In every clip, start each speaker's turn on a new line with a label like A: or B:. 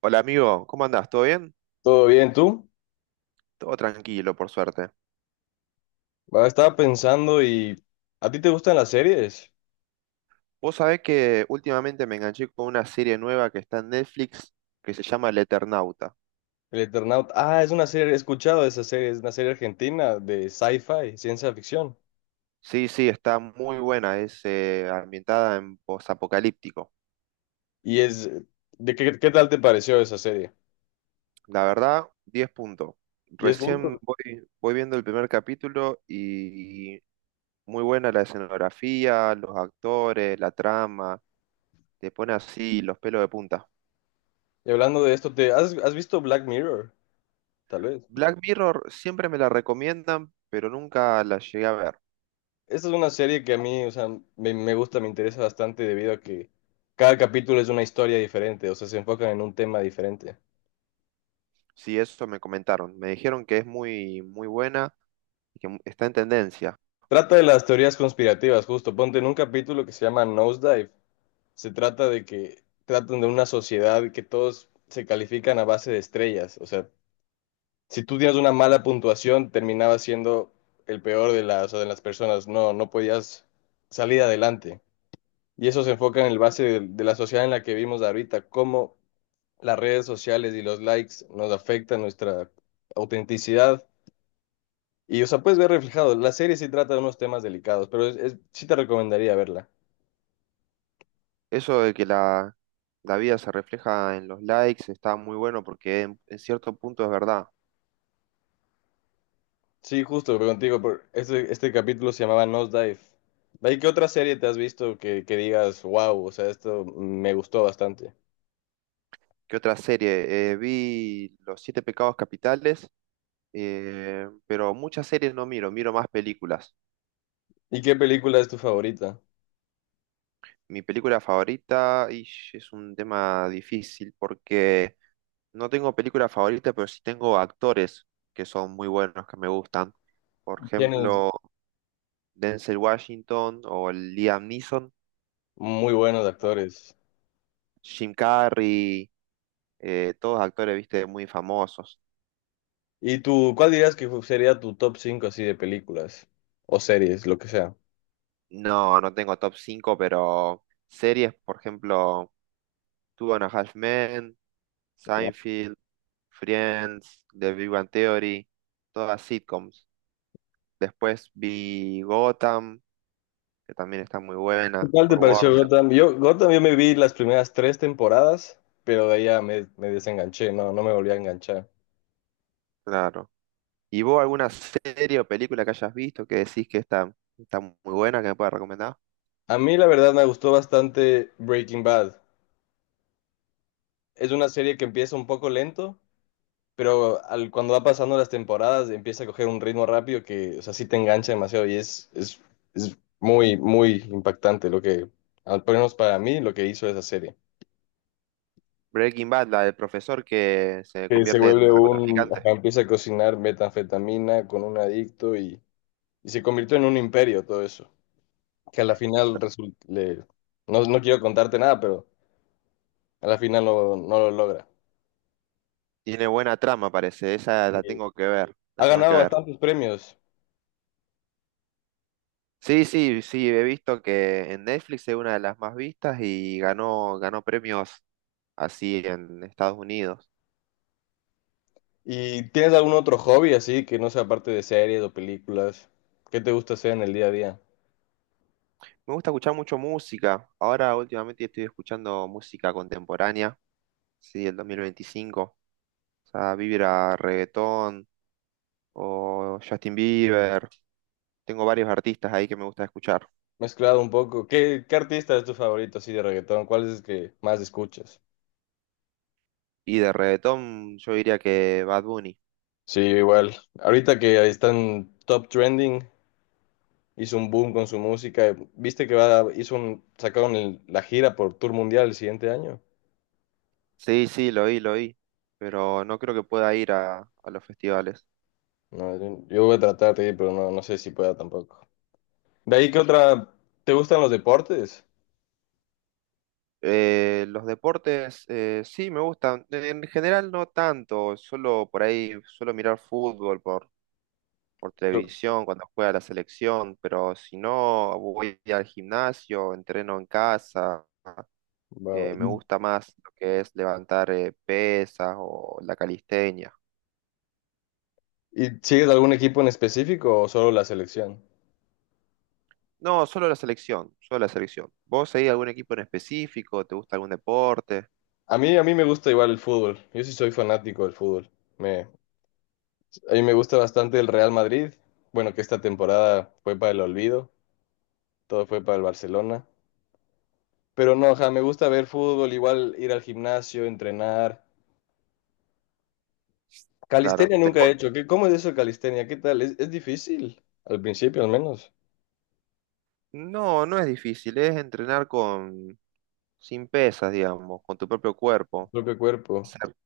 A: Hola amigo, ¿cómo andás? ¿Todo bien?
B: ¿Todo bien tú?
A: Todo tranquilo, por suerte.
B: Ah, estaba pensando y ¿a ti te gustan las series?
A: Vos sabés que últimamente me enganché con una serie nueva que está en Netflix que se llama El Eternauta.
B: El Eternauta. Ah, es una serie, he escuchado de esa serie, es una serie argentina de sci-fi, ciencia ficción.
A: Sí, sí, está muy buena, es ambientada en posapocalíptico.
B: Y es, qué tal te pareció esa serie?
A: La verdad, 10 puntos.
B: 10 puntos.
A: Recién voy viendo el primer capítulo y muy buena la escenografía, los actores, la trama, te pone así los pelos de punta.
B: Y hablando de esto, ¿has visto Black Mirror? Tal vez.
A: Black Mirror siempre me la recomiendan, pero nunca la llegué a ver.
B: Esta es una serie que a mí, o sea, me gusta, me interesa bastante debido a que cada capítulo es una historia diferente, o sea, se enfocan en un tema diferente.
A: Sí, eso me comentaron. Me dijeron que es muy, muy buena y que está en tendencia.
B: Trata de las teorías conspirativas, justo. Ponte en un capítulo que se llama Nosedive. Se trata de que tratan de una sociedad que todos se califican a base de estrellas. O sea, si tú tienes una mala puntuación, terminabas siendo el peor de las, o sea, de las personas. No, no podías salir adelante. Y eso se enfoca en el base de, la sociedad en la que vivimos ahorita, cómo las redes sociales y los likes nos afectan nuestra autenticidad. Y, o sea, puedes ver reflejado. La serie sí trata de unos temas delicados, pero sí te recomendaría verla.
A: Eso de que la vida se refleja en los likes está muy bueno porque en cierto punto es verdad.
B: Sí, justo, pero contigo, por este capítulo se llamaba Nosedive. ¿De ahí qué otra serie te has visto que digas, wow, o sea, esto me gustó bastante?
A: ¿Qué otra serie? Vi Los Siete Pecados Capitales, pero muchas series no miro más películas.
B: ¿Y qué película es tu favorita?
A: Mi película favorita, es un tema difícil porque no tengo película favorita, pero sí tengo actores que son muy buenos, que me gustan. Por
B: Tienes
A: ejemplo. Denzel Washington o el Liam Neeson,
B: muy buenos actores.
A: Jim Carrey, todos actores, viste, muy famosos.
B: ¿Y tú, cuál dirías que sería tu top 5 así de películas o series, lo que sea?
A: No, no tengo top 5, pero series, por ejemplo, Two and a Half Men, Seinfeld, Friends, The Big Bang Theory, todas sitcoms. Después vi Gotham, que también está muy
B: ¿Qué
A: buena,
B: tal te
A: por
B: pareció
A: Warner,
B: Gotham? Yo, Gotham, yo me vi las primeras tres temporadas, pero de ahí ya me desenganché, no, no me volví a enganchar.
A: claro. ¿Y vos alguna serie o película que hayas visto que decís que está muy buena, que me puedas recomendar?
B: A mí la verdad me gustó bastante Breaking Bad. Es una serie que empieza un poco lento, pero cuando va pasando las temporadas empieza a coger un ritmo rápido que, o sea, sí te engancha demasiado y es muy, muy impactante al menos para mí, lo que hizo esa serie.
A: Breaking Bad, la del profesor que se
B: Que se
A: convierte en
B: vuelve un,
A: narcotraficante.
B: ajá, empieza a cocinar metanfetamina con un adicto y se convirtió en un imperio todo eso. Que a la final resulta, no, no quiero contarte nada, pero a la final no, no lo logra.
A: Tiene buena trama, parece. Esa
B: Y
A: la tengo que ver. La
B: ha
A: tengo que
B: ganado
A: ver.
B: bastantes premios.
A: Sí, sí, sí, he visto que en Netflix es una de las más vistas y ganó premios así en Estados Unidos.
B: ¿Y tienes algún otro hobby así que no sea parte de series o películas? ¿Qué te gusta hacer en el día a día?
A: Me gusta escuchar mucho música. Ahora últimamente estoy escuchando música contemporánea, sí, el 2025. O sea, Vibra, reggaetón o Justin Bieber. Tengo varios artistas ahí que me gusta escuchar.
B: Mezclado un poco. ¿Qué artista es tu favorito así de reggaetón? ¿Cuál es el que más escuchas?
A: Y de reggaetón yo diría que Bad Bunny.
B: Sí, igual. Ahorita que ahí están top trending, hizo un boom con su música. ¿Viste que sacaron la gira por tour mundial el siguiente año?
A: Sí, sí, lo oí, pero no creo que pueda ir a los festivales.
B: No, yo voy a tratar de ir, pero no, no sé si pueda tampoco. ¿De ahí qué otra? ¿Te gustan los deportes?
A: Los deportes sí me gustan, en general no tanto, solo por ahí suelo mirar fútbol por
B: Yo-
A: televisión cuando juega la selección, pero si no voy al gimnasio, entreno en casa,
B: va,
A: me
B: va.
A: gusta más lo que es levantar pesas o la calistenia.
B: ¿Y sigues algún equipo en específico o solo la selección?
A: No, solo la selección, solo la selección. ¿Vos seguís algún equipo en específico? ¿Te gusta algún deporte?
B: A mí me gusta igual el fútbol. Yo sí soy fanático del fútbol. Me, a mí me gusta bastante el Real Madrid. Bueno, que esta temporada fue para el olvido, todo fue para el Barcelona. Pero no, ajá, me gusta ver fútbol, igual ir al gimnasio, entrenar.
A: Claro.
B: Calistenia nunca he hecho. ¿Cómo es eso de calistenia? ¿Qué tal? Es difícil, al principio al menos,
A: No, no es difícil, es entrenar con sin pesas, digamos, con tu propio
B: tu
A: cuerpo,
B: propio cuerpo.
A: hacer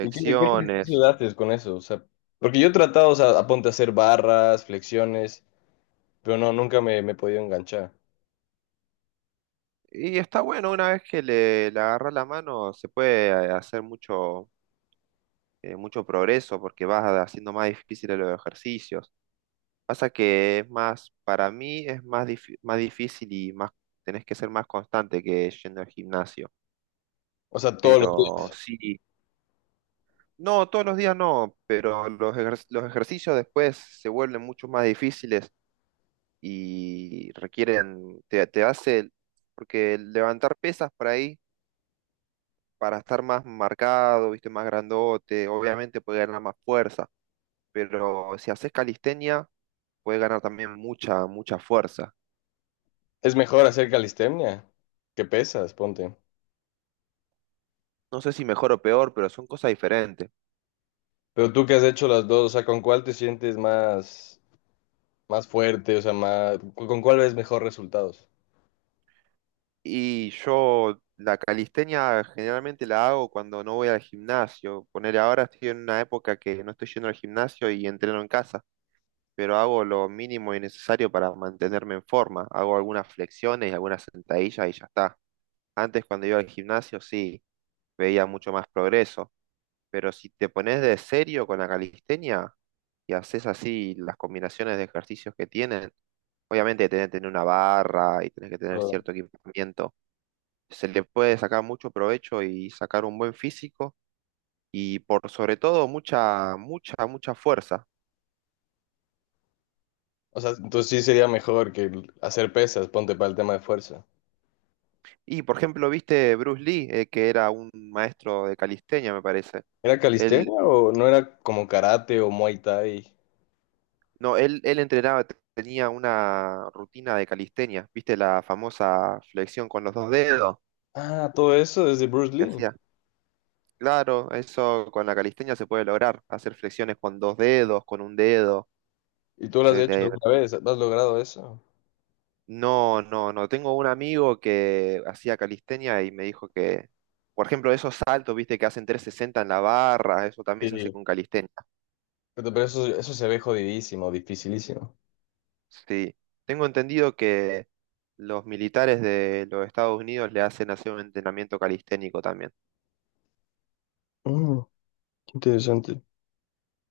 B: ¿Y qué ejercicio haces con eso? O sea, porque yo he tratado, o sea, aponte a hacer barras, flexiones. Pero no, nunca me he podido enganchar.
A: Y está bueno, una vez que le agarras la mano, se puede hacer mucho, mucho progreso porque vas haciendo más difíciles los ejercicios. Pasa que es más, para mí es más, más difícil y más, tenés que ser más constante que yendo al gimnasio.
B: O sea, todos los
A: Pero
B: días.
A: sí, no, todos los días no, pero los ejercicios después se vuelven mucho más difíciles y requieren, te hace, porque levantar pesas por ahí, para estar más marcado, viste, más grandote, obviamente puede ganar más fuerza, pero si haces calistenia, puede ganar también mucha, mucha fuerza.
B: Es mejor hacer calistenia que pesas, ponte.
A: No sé si mejor o peor, pero son cosas diferentes.
B: Pero tú que has hecho las dos, o sea, ¿con cuál te sientes más fuerte? O sea, ¿con cuál ves mejor resultados?
A: Y yo la calistenia generalmente la hago cuando no voy al gimnasio. Poner ahora estoy en una época que no estoy yendo al gimnasio y entreno en casa, pero hago lo mínimo y necesario para mantenerme en forma. Hago algunas flexiones y algunas sentadillas y ya está. Antes cuando iba al gimnasio sí, veía mucho más progreso. Pero si te pones de serio con la calistenia y haces así las combinaciones de ejercicios que tienen, obviamente tenés que tener una barra y tenés que tener
B: O
A: cierto equipamiento. Se le puede sacar mucho provecho y sacar un buen físico y por sobre todo mucha, mucha, mucha fuerza.
B: o sea, entonces sí sería mejor que hacer pesas, ponte para el tema de fuerza.
A: Y por ejemplo, viste Bruce Lee, que era un maestro de calistenia, me parece.
B: ¿Era
A: Él,
B: calistenia o no era como karate o muay thai?
A: no, él entrenaba, tenía una rutina de calistenia, viste la famosa flexión con los dos dedos
B: Ah, todo eso desde Bruce
A: que
B: Lee.
A: hacía. Claro, eso con la calistenia se puede lograr, hacer flexiones con dos dedos, con un dedo.
B: ¿Y tú lo has
A: se
B: hecho
A: te-
B: alguna vez? ¿Has logrado eso?
A: No, no, no. Tengo un amigo que hacía calistenia y me dijo que, por ejemplo, esos saltos, viste, que hacen 360 en la barra, eso también se hace
B: Sí.
A: con calistenia.
B: Pero eso se ve jodidísimo, dificilísimo.
A: Sí. Tengo entendido que los militares de los Estados Unidos le hacen hacer un entrenamiento calisténico también.
B: Mm. Interesante.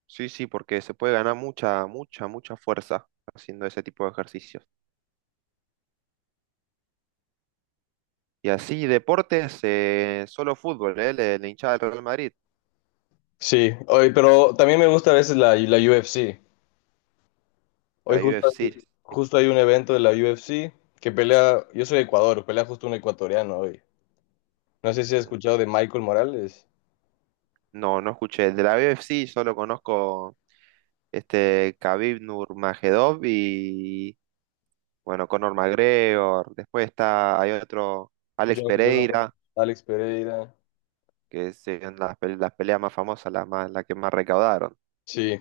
A: Sí, sí, porque se puede ganar mucha, mucha, mucha fuerza haciendo ese tipo de ejercicio. Y así, deportes, solo fútbol, ¿eh? La hinchada del Real Madrid,
B: Sí, hoy, pero también me gusta a veces la UFC. Hoy
A: la
B: justo,
A: UFC.
B: justo hay un evento de la UFC que pelea, yo soy de Ecuador, pelea justo un ecuatoriano hoy. No sé si has
A: Mm.
B: escuchado de Michael Morales,
A: No, no escuché. De la UFC solo conozco este Khabib Nurmagomedov y, bueno, Conor McGregor. Después está, hay otro, Alex
B: John
A: Pereira,
B: Alex Pereira.
A: que son las peleas más famosas, las más, las que más recaudaron.
B: Sí,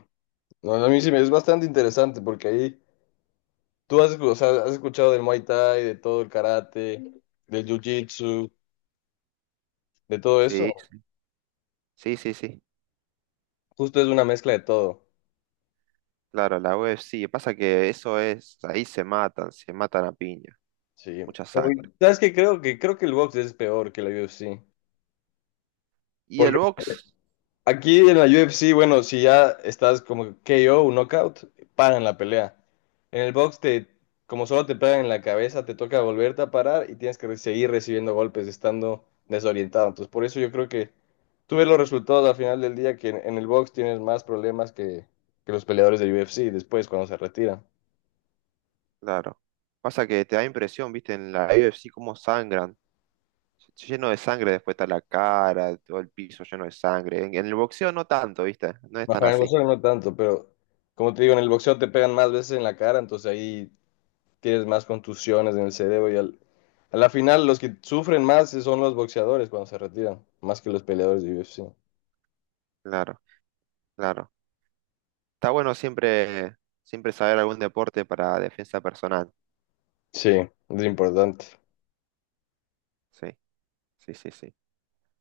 B: no, a mí sí me es bastante interesante porque ahí tú o sea, has escuchado del Muay Thai, de todo el karate, del Jiu-Jitsu, de todo
A: Sí,
B: eso.
A: sí, sí, sí.
B: Justo es una mezcla de todo.
A: Claro, la UFC. Pasa que eso es, ahí se matan a piña,
B: Sí.
A: mucha
B: Pero,
A: sangre.
B: ¿sabes qué? Creo que el box es peor que la UFC.
A: Y el box.
B: Aquí en la UFC, bueno, si ya estás como KO, un knockout, paran la pelea. En el box como solo te pegan en la cabeza, te toca volverte a parar y tienes que seguir recibiendo golpes estando desorientado. Entonces, por eso yo creo que tú ves los resultados al final del día que en, el box tienes más problemas que los peleadores de UFC después cuando se retiran.
A: Claro. Pasa que te da impresión, viste, en la UFC cómo sangran. Lleno de sangre, después está la cara, todo el piso lleno de sangre. En el boxeo no tanto, viste, no es tan
B: Bajo en el
A: así.
B: boxeo no tanto, pero como te digo, en el boxeo te pegan más veces en la cara, entonces ahí tienes más contusiones en el cerebro y a la final los que sufren más son los boxeadores cuando se retiran, más que los peleadores de UFC.
A: Claro, claro. Está bueno siempre, siempre saber algún deporte para defensa personal.
B: Sí, es importante.
A: Sí, sí, sí, sí.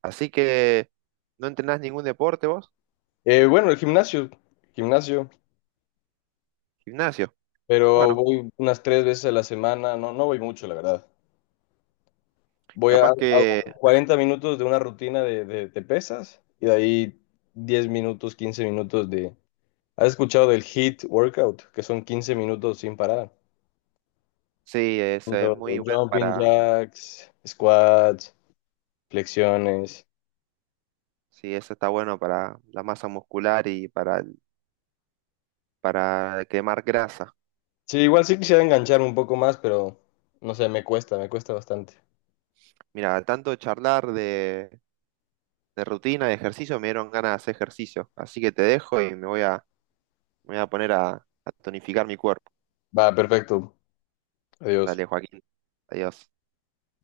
A: Así que, ¿no entrenás ningún deporte vos?
B: Bueno, el gimnasio, gimnasio,
A: Gimnasio.
B: pero
A: Bueno,
B: voy unas tres veces a la semana, no, no voy mucho, la verdad. Voy a,
A: capaz que
B: hago 40 minutos de una rutina de, de pesas y de ahí 10 minutos, 15 minutos de... ¿Has escuchado del HIIT workout? Que son 15 minutos sin parar.
A: sí, eso es, muy
B: Haciendo
A: bueno
B: Jumping
A: para,
B: jacks, squats, flexiones.
A: sí, eso está bueno para la masa muscular y para quemar grasa.
B: Sí, igual sí quisiera enganchar un poco más, pero no sé, me cuesta bastante.
A: Mira, tanto charlar de rutina, de ejercicio, me dieron ganas de hacer ejercicio. Así que te dejo y me voy a poner a tonificar mi cuerpo.
B: Va, perfecto. Adiós.
A: Dale, Joaquín. Adiós.